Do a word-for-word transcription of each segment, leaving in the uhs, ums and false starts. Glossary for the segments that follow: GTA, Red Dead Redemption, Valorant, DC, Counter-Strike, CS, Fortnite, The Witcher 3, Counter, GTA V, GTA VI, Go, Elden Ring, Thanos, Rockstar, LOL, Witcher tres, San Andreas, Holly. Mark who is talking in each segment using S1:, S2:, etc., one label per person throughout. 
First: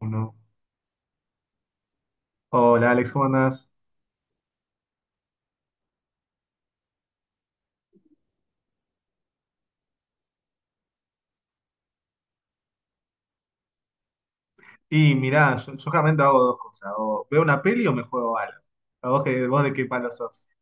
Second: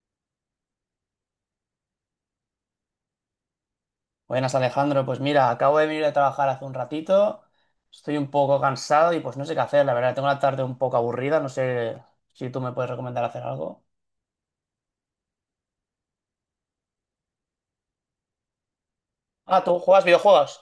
S1: Uno. Hola Alex, ¿cómo andás?
S2: Buenas Alejandro, pues mira, acabo de venir de trabajar hace un ratito, estoy un poco cansado y pues no sé qué hacer, la verdad, tengo la tarde un poco aburrida, no sé si tú me puedes recomendar hacer algo.
S1: Y mirá, yo, yo realmente hago dos cosas. O veo una peli o me juego algo. ¿A vos, que, vos
S2: Ah,
S1: de
S2: ¿tú
S1: qué
S2: juegas
S1: palo sos?
S2: videojuegos?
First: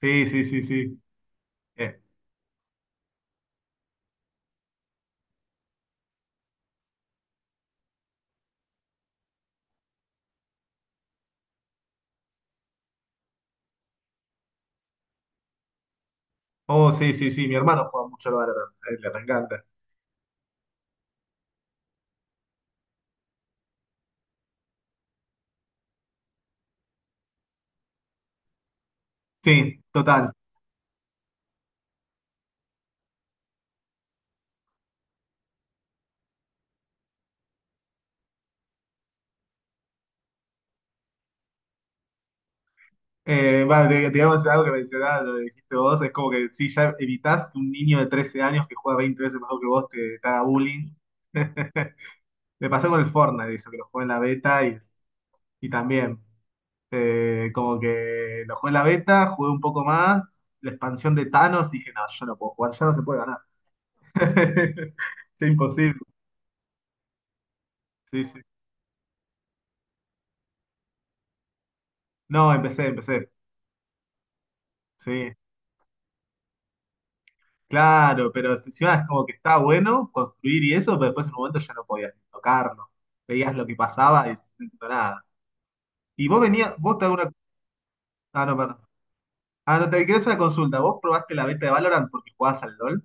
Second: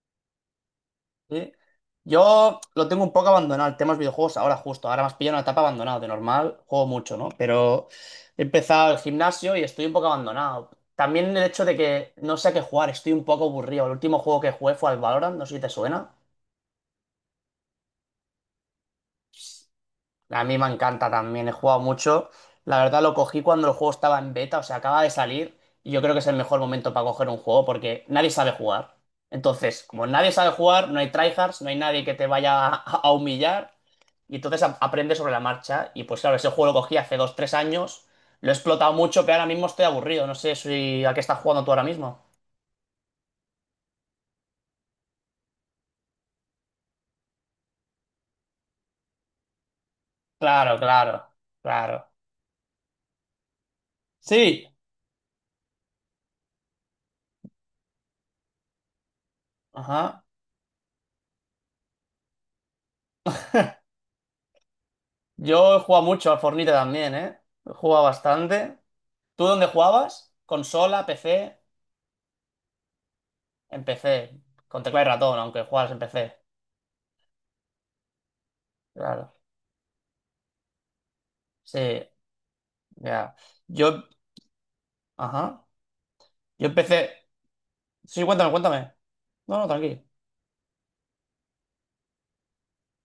S1: Sí, sí, sí, sí.
S2: Sí.
S1: Eh,
S2: Yo lo tengo un poco abandonado, el tema de los videojuegos ahora justo, ahora más pillo en una etapa abandonado, de normal juego mucho, ¿no? Pero he empezado el gimnasio y estoy un poco abandonado. También el hecho de que no sé a qué jugar, estoy un poco aburrido. El último juego que jugué fue al Valorant, no sé si te suena.
S1: Oh, sí, sí, sí. Mi hermano juega mucho al Valorant. A él le encanta.
S2: A mí me encanta también, he jugado mucho. La verdad lo cogí cuando el juego estaba en beta, o sea, acaba de salir y yo creo que es el mejor momento para coger un juego porque nadie sabe jugar.
S1: Sí,
S2: Entonces, como
S1: total.
S2: nadie sabe jugar, no hay tryhards, no hay nadie que te vaya a, a humillar y entonces a- aprendes sobre la marcha. Y pues claro, ese juego lo cogí hace dos, tres años, lo he explotado mucho, pero ahora mismo estoy aburrido, no sé si a qué estás jugando tú ahora mismo.
S1: Eh, va, di- digamos algo que mencionabas, lo que dijiste vos, es como que sí, ya evitás que un niño de trece años que juega veinte veces mejor que vos te, te haga
S2: Claro,
S1: bullying.
S2: claro, claro.
S1: Me pasó con el Fortnite, eso, que lo jugué en la beta
S2: Sí,
S1: y, y también. Eh, como que lo jugué en la beta, jugué un poco más,
S2: ajá.
S1: la expansión de Thanos, dije, no, yo no puedo jugar, ya no se puede ganar. Es
S2: Yo he
S1: imposible.
S2: jugado mucho al Fornite también, ¿eh? He jugado
S1: Sí, sí.
S2: bastante. ¿Tú dónde jugabas? ¿Consola, P C?
S1: No, empecé, empecé.
S2: En P C, con tecla y
S1: Sí,
S2: ratón, aunque juegas en P C.
S1: claro, pero si encima es como
S2: Claro.
S1: que está bueno construir y eso, pero después en un momento ya
S2: Sí,
S1: no podías ni tocarlo.
S2: ya.
S1: Veías lo que
S2: Yo,
S1: pasaba y no entiendo nada.
S2: ajá.
S1: Y vos
S2: Yo
S1: venías, vos te
S2: empecé.
S1: hago una.
S2: Sí,
S1: Ah,
S2: cuéntame,
S1: no, perdón.
S2: cuéntame. No, no,
S1: Ah, no,
S2: tranquilo.
S1: te quiero hacer una consulta. ¿Vos probaste la beta de Valorant porque jugabas al LOL?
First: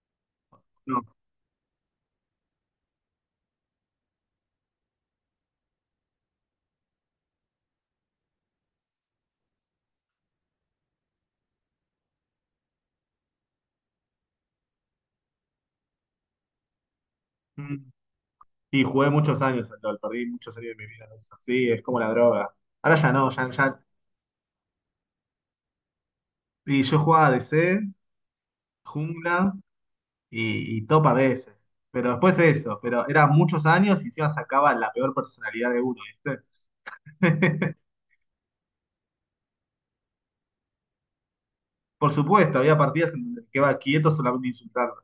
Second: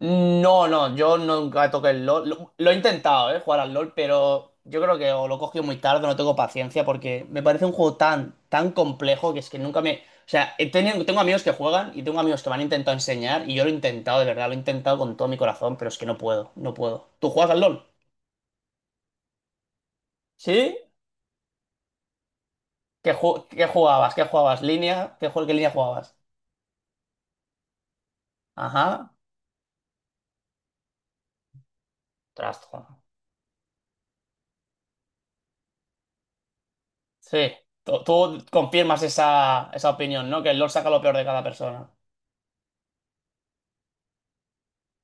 S2: No, no, yo nunca toqué el LOL. Lo, lo he intentado, eh, jugar al LOL, pero yo creo que o lo he cogido muy tarde, no tengo paciencia, porque me parece un juego tan, tan complejo que es que nunca me. O sea, he tenido- tengo amigos que juegan y tengo amigos que me han intentado enseñar y yo lo he intentado, de verdad, lo he intentado con todo mi corazón, pero es que no puedo, no puedo. ¿Tú juegas al
S1: No.
S2: LOL?
S1: Sí, jugué muchos años al LOL, perdí muchos años de
S2: ¿Sí?
S1: mi vida. En sí, es como la droga. Ahora ya
S2: ¿Qué,
S1: no,
S2: ju-
S1: ya,
S2: qué
S1: ya.
S2: jugabas? ¿Qué jugabas? ¿Línea? ¿Qué, jue- qué línea jugabas?
S1: Y yo jugaba D C,
S2: Ajá.
S1: jungla y, y top a veces. Pero después
S2: Tras,
S1: eso,
S2: joder.
S1: pero eran muchos años y encima sacaba la peor personalidad de uno, ¿viste?
S2: Sí. Tú, tú confirmas esa, esa opinión, ¿no? Que el LoL saca lo peor de cada persona.
S1: Por supuesto, había partidas en donde quedaba quieto solamente insultando.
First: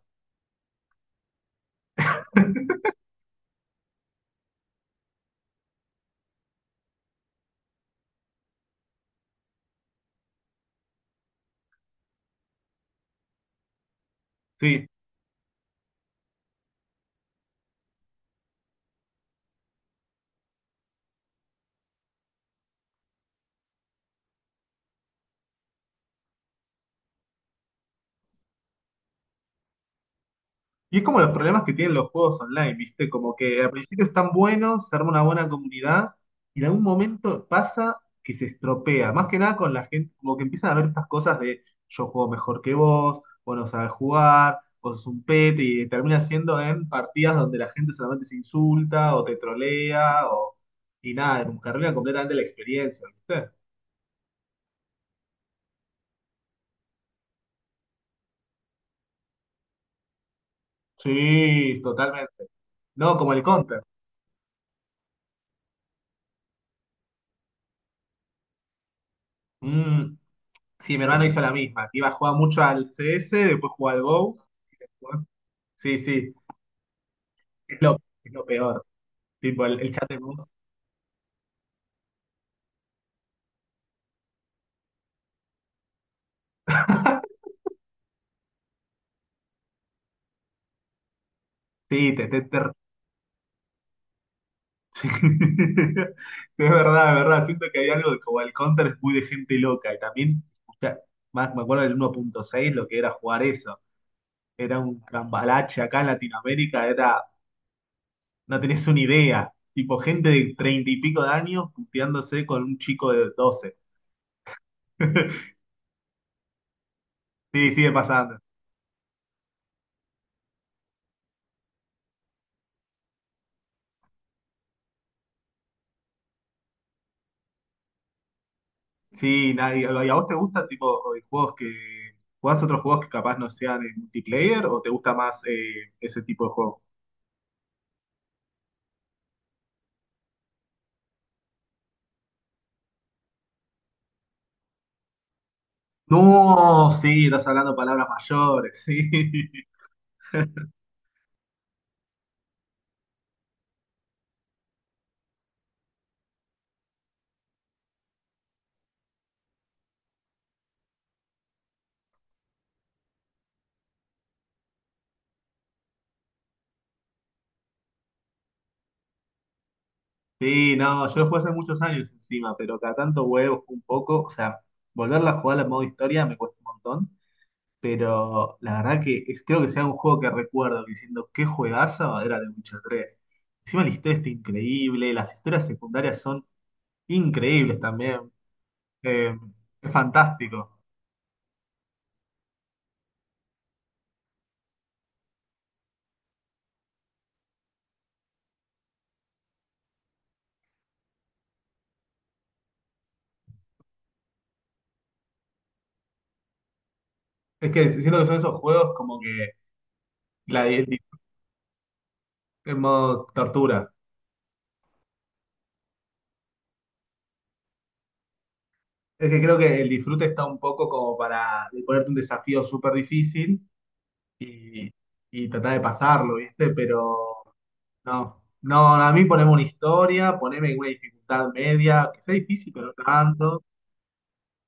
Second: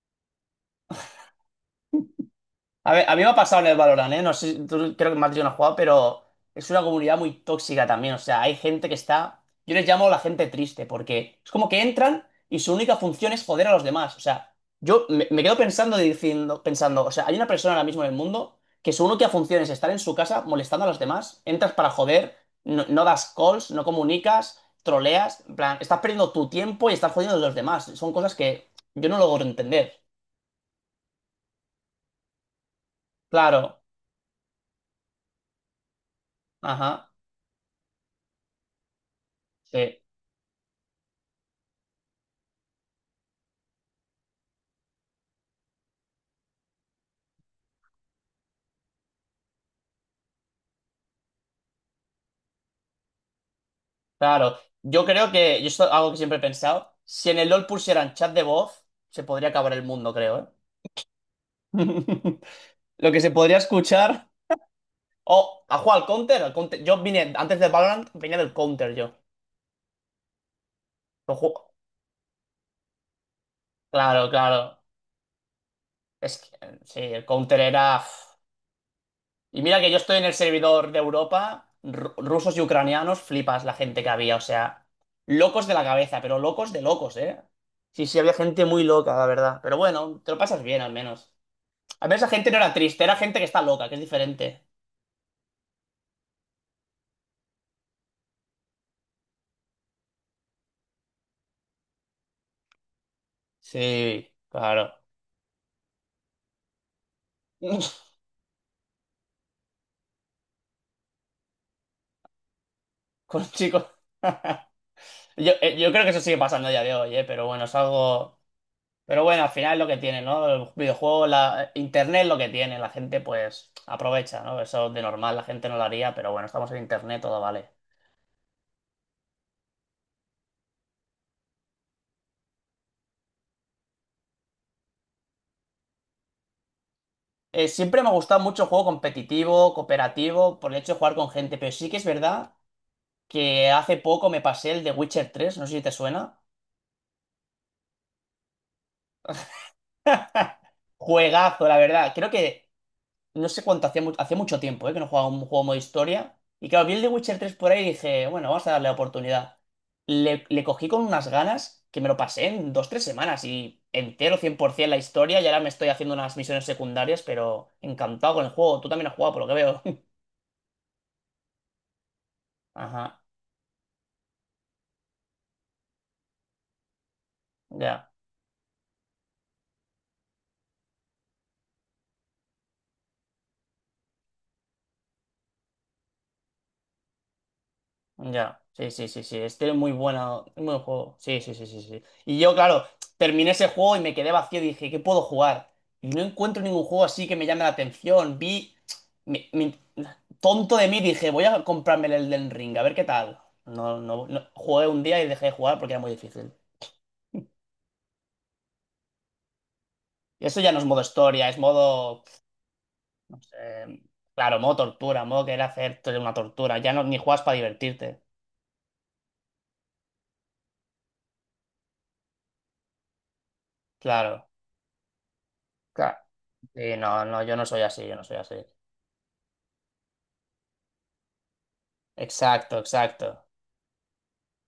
S2: A ver, a mí me ha pasado en el Valorant, ¿eh? No sé, tú creo que más yo no has jugado, pero es una comunidad muy tóxica también. O sea, hay gente que está. Yo les llamo la gente triste, porque es como que entran y su única función es joder a los demás. O sea,
S1: Sí.
S2: yo me, me quedo pensando diciendo, pensando, o sea, hay una persona ahora mismo en el mundo que su única función es estar en su casa molestando a los demás. Entras para joder, no, no das calls, no comunicas, troleas. En plan, estás perdiendo tu tiempo y estás jodiendo a los demás. Son cosas que yo no logro entender.
S1: Y es como los problemas que tienen los juegos online, ¿viste? Como que al
S2: Claro.
S1: principio están buenos, se arma una buena comunidad, y en algún
S2: Ajá.
S1: momento pasa que se estropea. Más que nada con la
S2: Sí.
S1: gente, como que empiezan a ver estas cosas de yo juego mejor que vos, vos no sabes jugar, vos sos un pete, y termina siendo en partidas donde la gente solamente se insulta o te trolea, o, y nada, como que arruina completamente la experiencia, ¿viste?
S2: Claro, yo creo que, yo esto es algo que siempre he pensado, si en el LOL pusieran chat de voz, se podría acabar el mundo, creo, ¿eh?
S1: Sí, totalmente.
S2: Lo
S1: No,
S2: que se
S1: como el
S2: podría
S1: counter.
S2: escuchar... Oh, ¿ha jugado al counter? al Counter- Yo vine, antes del Valorant, venía del counter yo.
S1: Mm. Sí, mi hermano
S2: Lo
S1: hizo la
S2: ju-
S1: misma. Iba a jugar mucho al C S, después jugó al
S2: Claro,
S1: Go.
S2: claro.
S1: Sí, sí,
S2: Es que, eh, sí, el counter
S1: es lo,
S2: era...
S1: es lo peor.
S2: Y
S1: Tipo, el,
S2: mira que
S1: el
S2: yo
S1: chat de
S2: estoy en el
S1: voz.
S2: servidor de Europa, ru- rusos y ucranianos, flipas la gente que había, o sea, locos de la cabeza, pero locos de locos, ¿eh? Sí, sí, había gente muy loca, la verdad. Pero bueno, te lo pasas bien al menos. A
S1: Sí,
S2: ver,
S1: te,
S2: esa
S1: te,
S2: gente no
S1: te-
S2: era triste, era gente que está loca, que es diferente.
S1: Sí. Es verdad, es verdad. Siento que hay algo de- como el Counter es muy de gente loca. Y también, ya, más, me acuerdo del uno punto seis, lo que era jugar eso.
S2: Sí,
S1: Era
S2: claro.
S1: un cambalache acá en Latinoamérica, era, no tenés una idea. Tipo, gente de treinta y pico de años puteándose con un chico de
S2: Con
S1: doce.
S2: chicos. Yo, eh, yo creo que eso sigue pasando a día de hoy, eh, pero bueno,
S1: Sí,
S2: es
S1: sigue pasando.
S2: algo. Pero bueno, al final es lo que tiene, ¿no? El videojuego, la... Internet es lo que tiene, la gente pues aprovecha, ¿no? Eso de normal la gente no lo haría, pero bueno, estamos en Internet, todo vale.
S1: Sí, nadie, ¿y a vos te gustan tipo eh, juegos que jugás, otros juegos que capaz no sean en multiplayer o te gusta más eh, ese tipo de juego?
S2: Eh, siempre me ha gustado mucho el juego competitivo, cooperativo, por el hecho de jugar con gente, pero sí que es verdad que hace poco me pasé el de Witcher tres, no sé si te suena.
S1: No, sí, estás hablando palabras mayores, sí.
S2: Juegazo, la verdad. Creo que No sé cuánto hacía, mu- hacía mucho tiempo, ¿eh? Que no jugaba un juego modo historia. Y claro, vi el de Witcher tres por ahí y dije, bueno, vamos a darle la oportunidad. Le, le cogí con unas ganas que me lo pasé en dos, tres semanas y entero cien por ciento la historia y ahora me estoy haciendo unas misiones secundarias, pero encantado con el juego. Tú también has jugado, por lo que veo.
S1: Sí, no, yo lo jugué hace muchos años encima, pero cada
S2: Ajá,
S1: tanto huevos un poco, o sea, volverla a jugar en modo historia me cuesta un montón,
S2: ya.
S1: pero la verdad que es- creo que sea un juego que recuerdo diciendo qué juegazo era de Witcher tres. Encima la historia está increíble, las historias secundarias son increíbles también.
S2: Ya, sí, sí, sí,
S1: Eh,
S2: sí. Este es
S1: es
S2: muy bueno, muy buen
S1: fantástico.
S2: juego. Sí, sí, sí, sí, sí. Y yo, claro, terminé ese juego y me quedé vacío y dije, ¿qué puedo jugar? Y no encuentro ningún juego así que me llame la atención. Vi, me- me- tonto de mí, dije, voy a comprarme el Elden Ring, a ver qué tal. No, no, no. Jugué un día y dejé de jugar porque era muy difícil.
S1: Es que siento que son esos juegos como que
S2: Y eso
S1: la,
S2: ya no es
S1: el di-
S2: modo historia, es modo, pues,
S1: en modo tortura.
S2: eh, claro, modo tortura, modo querer hacerte una tortura. Ya no, ni juegas para divertirte.
S1: Es que creo que el disfrute está un poco como para ponerte un desafío súper difícil
S2: Claro,
S1: y, y tratar de
S2: claro.
S1: pasarlo, ¿viste?
S2: Sí, no,
S1: Pero
S2: no, yo no soy así, yo no soy
S1: no,
S2: así.
S1: no, a mí poneme una historia, poneme una dificultad media, que sea difícil,
S2: Exacto,
S1: pero no
S2: exacto.
S1: tanto.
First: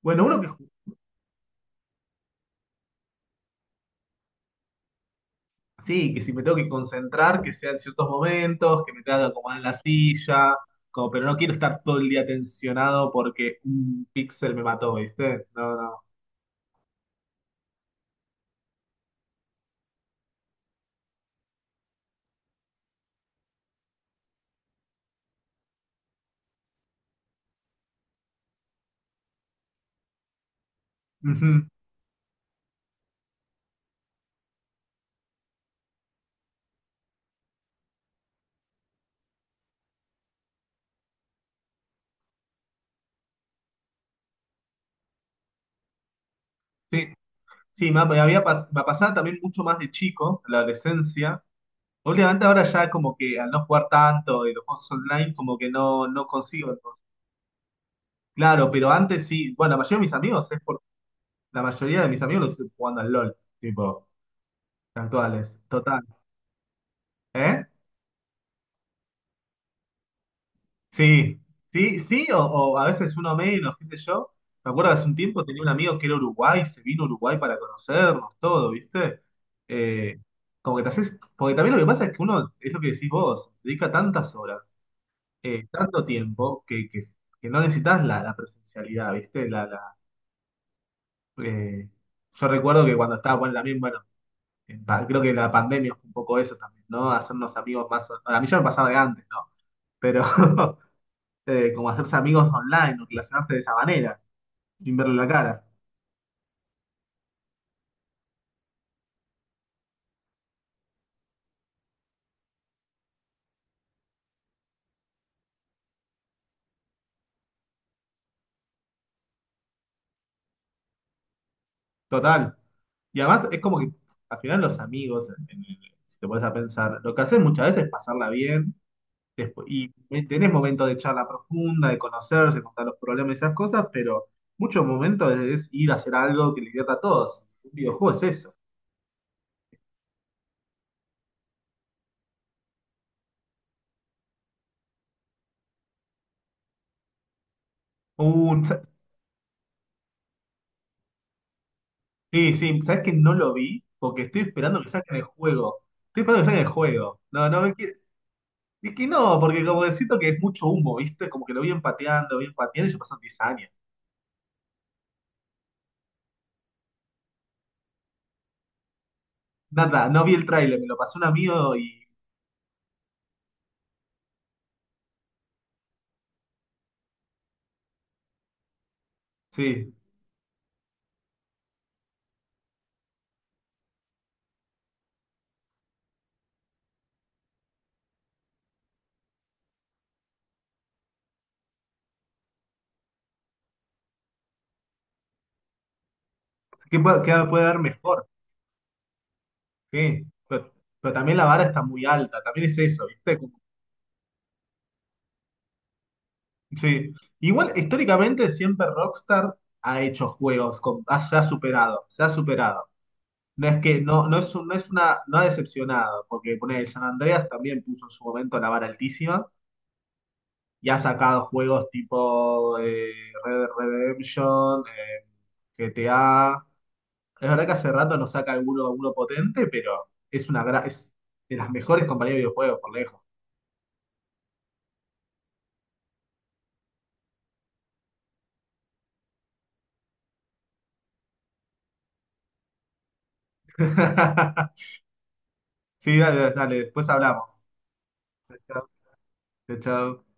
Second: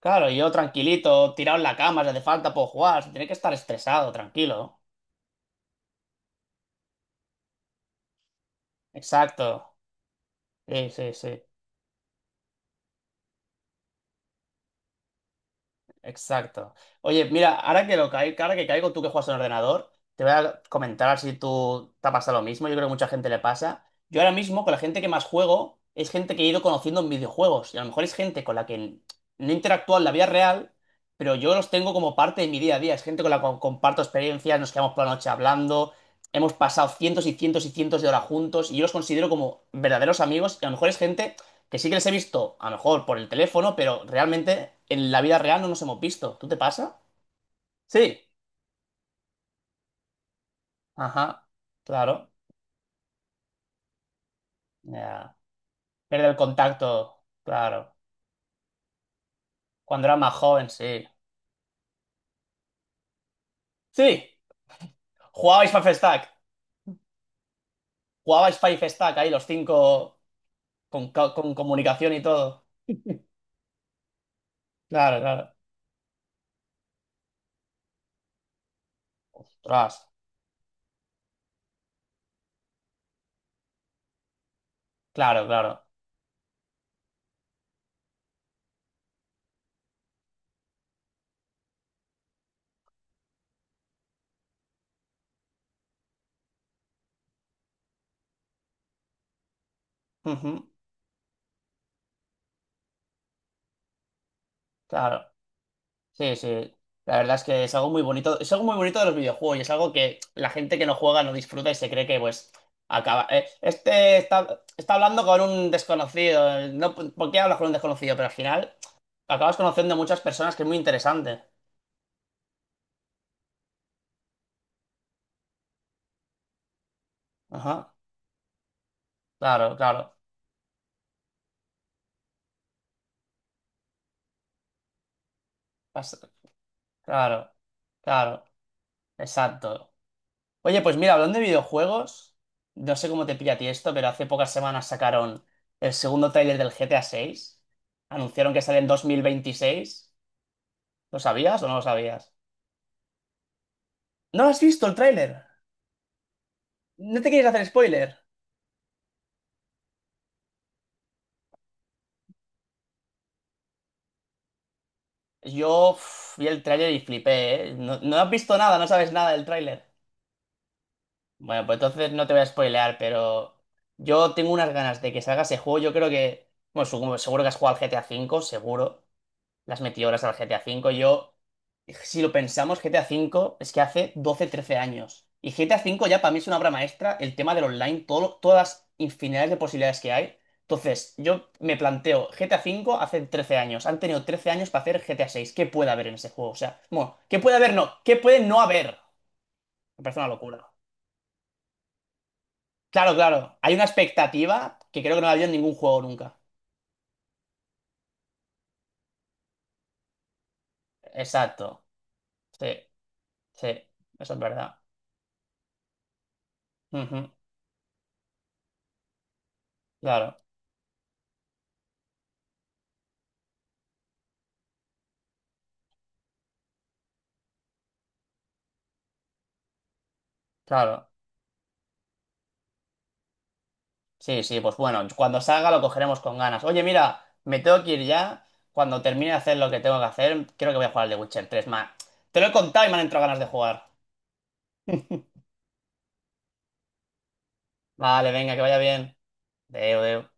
S1: Bueno, uno que
S2: yo tranquilito, tirado en la cama, si hace falta puedo jugar, sin tener que estar estresado, tranquilo.
S1: sí, que si me tengo que concentrar, que sea en ciertos momentos, que me tenga que acomodar en la
S2: Exacto.
S1: silla,
S2: Sí,
S1: como,
S2: sí,
S1: pero no
S2: sí.
S1: quiero estar todo el día tensionado porque un píxel me mató, ¿viste? No, no.
S2: Exacto. Oye, mira, ahora que lo cai- ahora que caigo, tú que juegas en ordenador, te voy a comentar a ver si tú te pasa lo mismo. Yo creo que mucha gente le pasa. Yo ahora mismo, con la gente que más juego, es gente que he ido conociendo en videojuegos. Y a lo mejor es gente con la que no interactúo en la vida real, pero yo
S1: Ujú.
S2: los tengo como parte de mi día a día. Es gente con la que comparto experiencias, nos quedamos por la noche hablando, hemos pasado cientos y cientos y cientos de horas juntos y yo los considero como verdaderos amigos. Y a lo mejor es gente que sí que les he visto, a lo mejor por el teléfono, pero realmente en la vida real no nos hemos visto. ¿Tú te pasa?
S1: Sí, sí, me, me
S2: Sí.
S1: había pas- me pasaba también mucho más de chico, en la adolescencia.
S2: Ajá. Claro.
S1: Últimamente ahora ya como que al no jugar tanto de los juegos online,
S2: Ya.
S1: como que no, no
S2: Pierde el
S1: consigo. Entonces,
S2: contacto. Claro.
S1: claro, pero antes sí, bueno, la mayoría de
S2: Cuando
S1: mis
S2: era más
S1: amigos es
S2: joven,
S1: por,
S2: sí.
S1: la mayoría de mis amigos los estoy jugando al LOL,
S2: Sí.
S1: tipo, actuales,
S2: Jugabais Five
S1: total.
S2: Stack.
S1: ¿Eh?
S2: Jugabais Five Stack ahí los cinco con, co-
S1: Sí,
S2: con
S1: sí,
S2: comunicación y
S1: sí, o,
S2: todo.
S1: o a veces uno menos, qué sé yo. Me acuerdo hace un
S2: Claro,
S1: tiempo
S2: claro.
S1: tenía un amigo que era Uruguay, se vino a Uruguay para conocernos, todo, ¿viste?
S2: Ostras.
S1: Eh, Como que te haces, porque también lo que pasa es que uno, es lo que decís vos, dedica tantas horas,
S2: Claro,
S1: eh,
S2: claro.
S1: tanto tiempo, que, que, que no necesitas la, la presencialidad, ¿viste? La, la, eh, yo recuerdo que cuando estaba, bueno, también, bueno, en pa- creo que la pandemia fue un poco eso también, ¿no? Hacernos amigos más, o- a mí ya me pasaba de antes, ¿no? Pero...
S2: Ujú.
S1: eh, como hacerse amigos online o relacionarse de esa manera, sin verle
S2: Claro.
S1: la cara.
S2: Sí, sí. La verdad es que es algo muy bonito. Es algo muy bonito de los videojuegos y es algo que la gente que no juega no disfruta y se cree que, pues, acaba. eh, este está, está hablando con un desconocido. eh, No, ¿por qué hablas con un desconocido? Pero al final acabas conociendo muchas personas que es muy interesante.
S1: Total. Y además es como que al final los amigos, en- en- si te pones a pensar, lo que hacen muchas veces es
S2: Ajá.
S1: pasarla bien despu-
S2: Claro,
S1: y
S2: claro.
S1: tenés momentos de charla profunda, de conocerse, contar los problemas y esas cosas, pero muchos momentos es ir a hacer
S2: Pas-
S1: algo que le divierta a todos.
S2: Claro,
S1: Un videojuego es
S2: claro.
S1: eso.
S2: Exacto. Oye, pues mira, hablando de videojuegos, no sé cómo te pilla a ti esto, pero hace pocas semanas sacaron el segundo tráiler del G T A seis. Anunciaron que
S1: Un-
S2: sale
S1: sa-
S2: en dos mil veintiséis. ¿Lo sabías o no lo sabías?
S1: sí, sí, ¿sabes que no lo vi? Porque estoy
S2: ¿No has
S1: esperando
S2: visto
S1: que
S2: el
S1: saquen el
S2: tráiler?
S1: juego. Estoy esperando que saquen el juego.
S2: ¿No te quieres
S1: No, no,
S2: hacer spoiler?
S1: y que no, porque como que siento que es mucho humo, ¿viste? Como que lo vi empateando, vi empateando y ya pasaron diez años.
S2: Yo uf, vi el tráiler y flipé, ¿eh? No, no has visto nada, no sabes nada del tráiler.
S1: Nada, no vi el tráiler, me lo pasó un
S2: Bueno,
S1: amigo
S2: pues
S1: y
S2: entonces no te voy a spoilear, pero yo tengo unas ganas de que salga ese juego. Yo creo que, bueno, su- seguro que has jugado al G T A cinco seguro. Las
S1: sí,
S2: metí horas al G T A V. Yo, si lo pensamos, G T A V es que hace doce trece años. Y G T A V ya para mí es una obra maestra, el tema del online, todo, lo- todas las infinidades de posibilidades que hay. Entonces, yo me planteo, G T A V hace trece años, han tenido trece años para hacer G T A seis. ¿Qué puede haber en ese juego? O sea,
S1: ¿qué
S2: bueno,
S1: puede, qué
S2: ¿qué puede
S1: puede
S2: haber?
S1: haber
S2: No, ¿qué
S1: mejor.
S2: puede no haber? Me parece
S1: Sí,
S2: una locura.
S1: pero, pero también la vara está muy alta, también es eso,
S2: Claro,
S1: ¿viste?
S2: claro,
S1: Como-
S2: hay una expectativa que creo que no la había en ningún juego nunca.
S1: sí. Igual, históricamente siempre Rockstar ha hecho juegos, con- ha- se ha
S2: Exacto,
S1: superado, se ha
S2: sí,
S1: superado.
S2: sí,
S1: No es que, no,
S2: eso
S1: no
S2: es
S1: es, un- no
S2: verdad.
S1: es una, no ha decepcionado, porque poner el San
S2: Ujú.
S1: Andreas también puso en su momento la vara altísima
S2: Claro,
S1: y ha sacado juegos tipo eh, Red Dead Redemption, eh, G T A. Es verdad que hace rato no saca alguno, alguno potente, pero es una gra-
S2: claro.
S1: es de las mejores compañías de videojuegos, por lejos.
S2: Sí, sí, pues bueno, cuando salga lo cogeremos con ganas. Oye, mira, me tengo que ir ya. Cuando termine de hacer lo que tengo que hacer, creo que voy a jugar al The Witcher tres. Ma, te lo he contado y me han entrado ganas de jugar.
S1: Sí, dale, dale, después hablamos.
S2: Vale, venga, que vaya
S1: Chao,
S2: bien. Deu,
S1: chao.
S2: deu.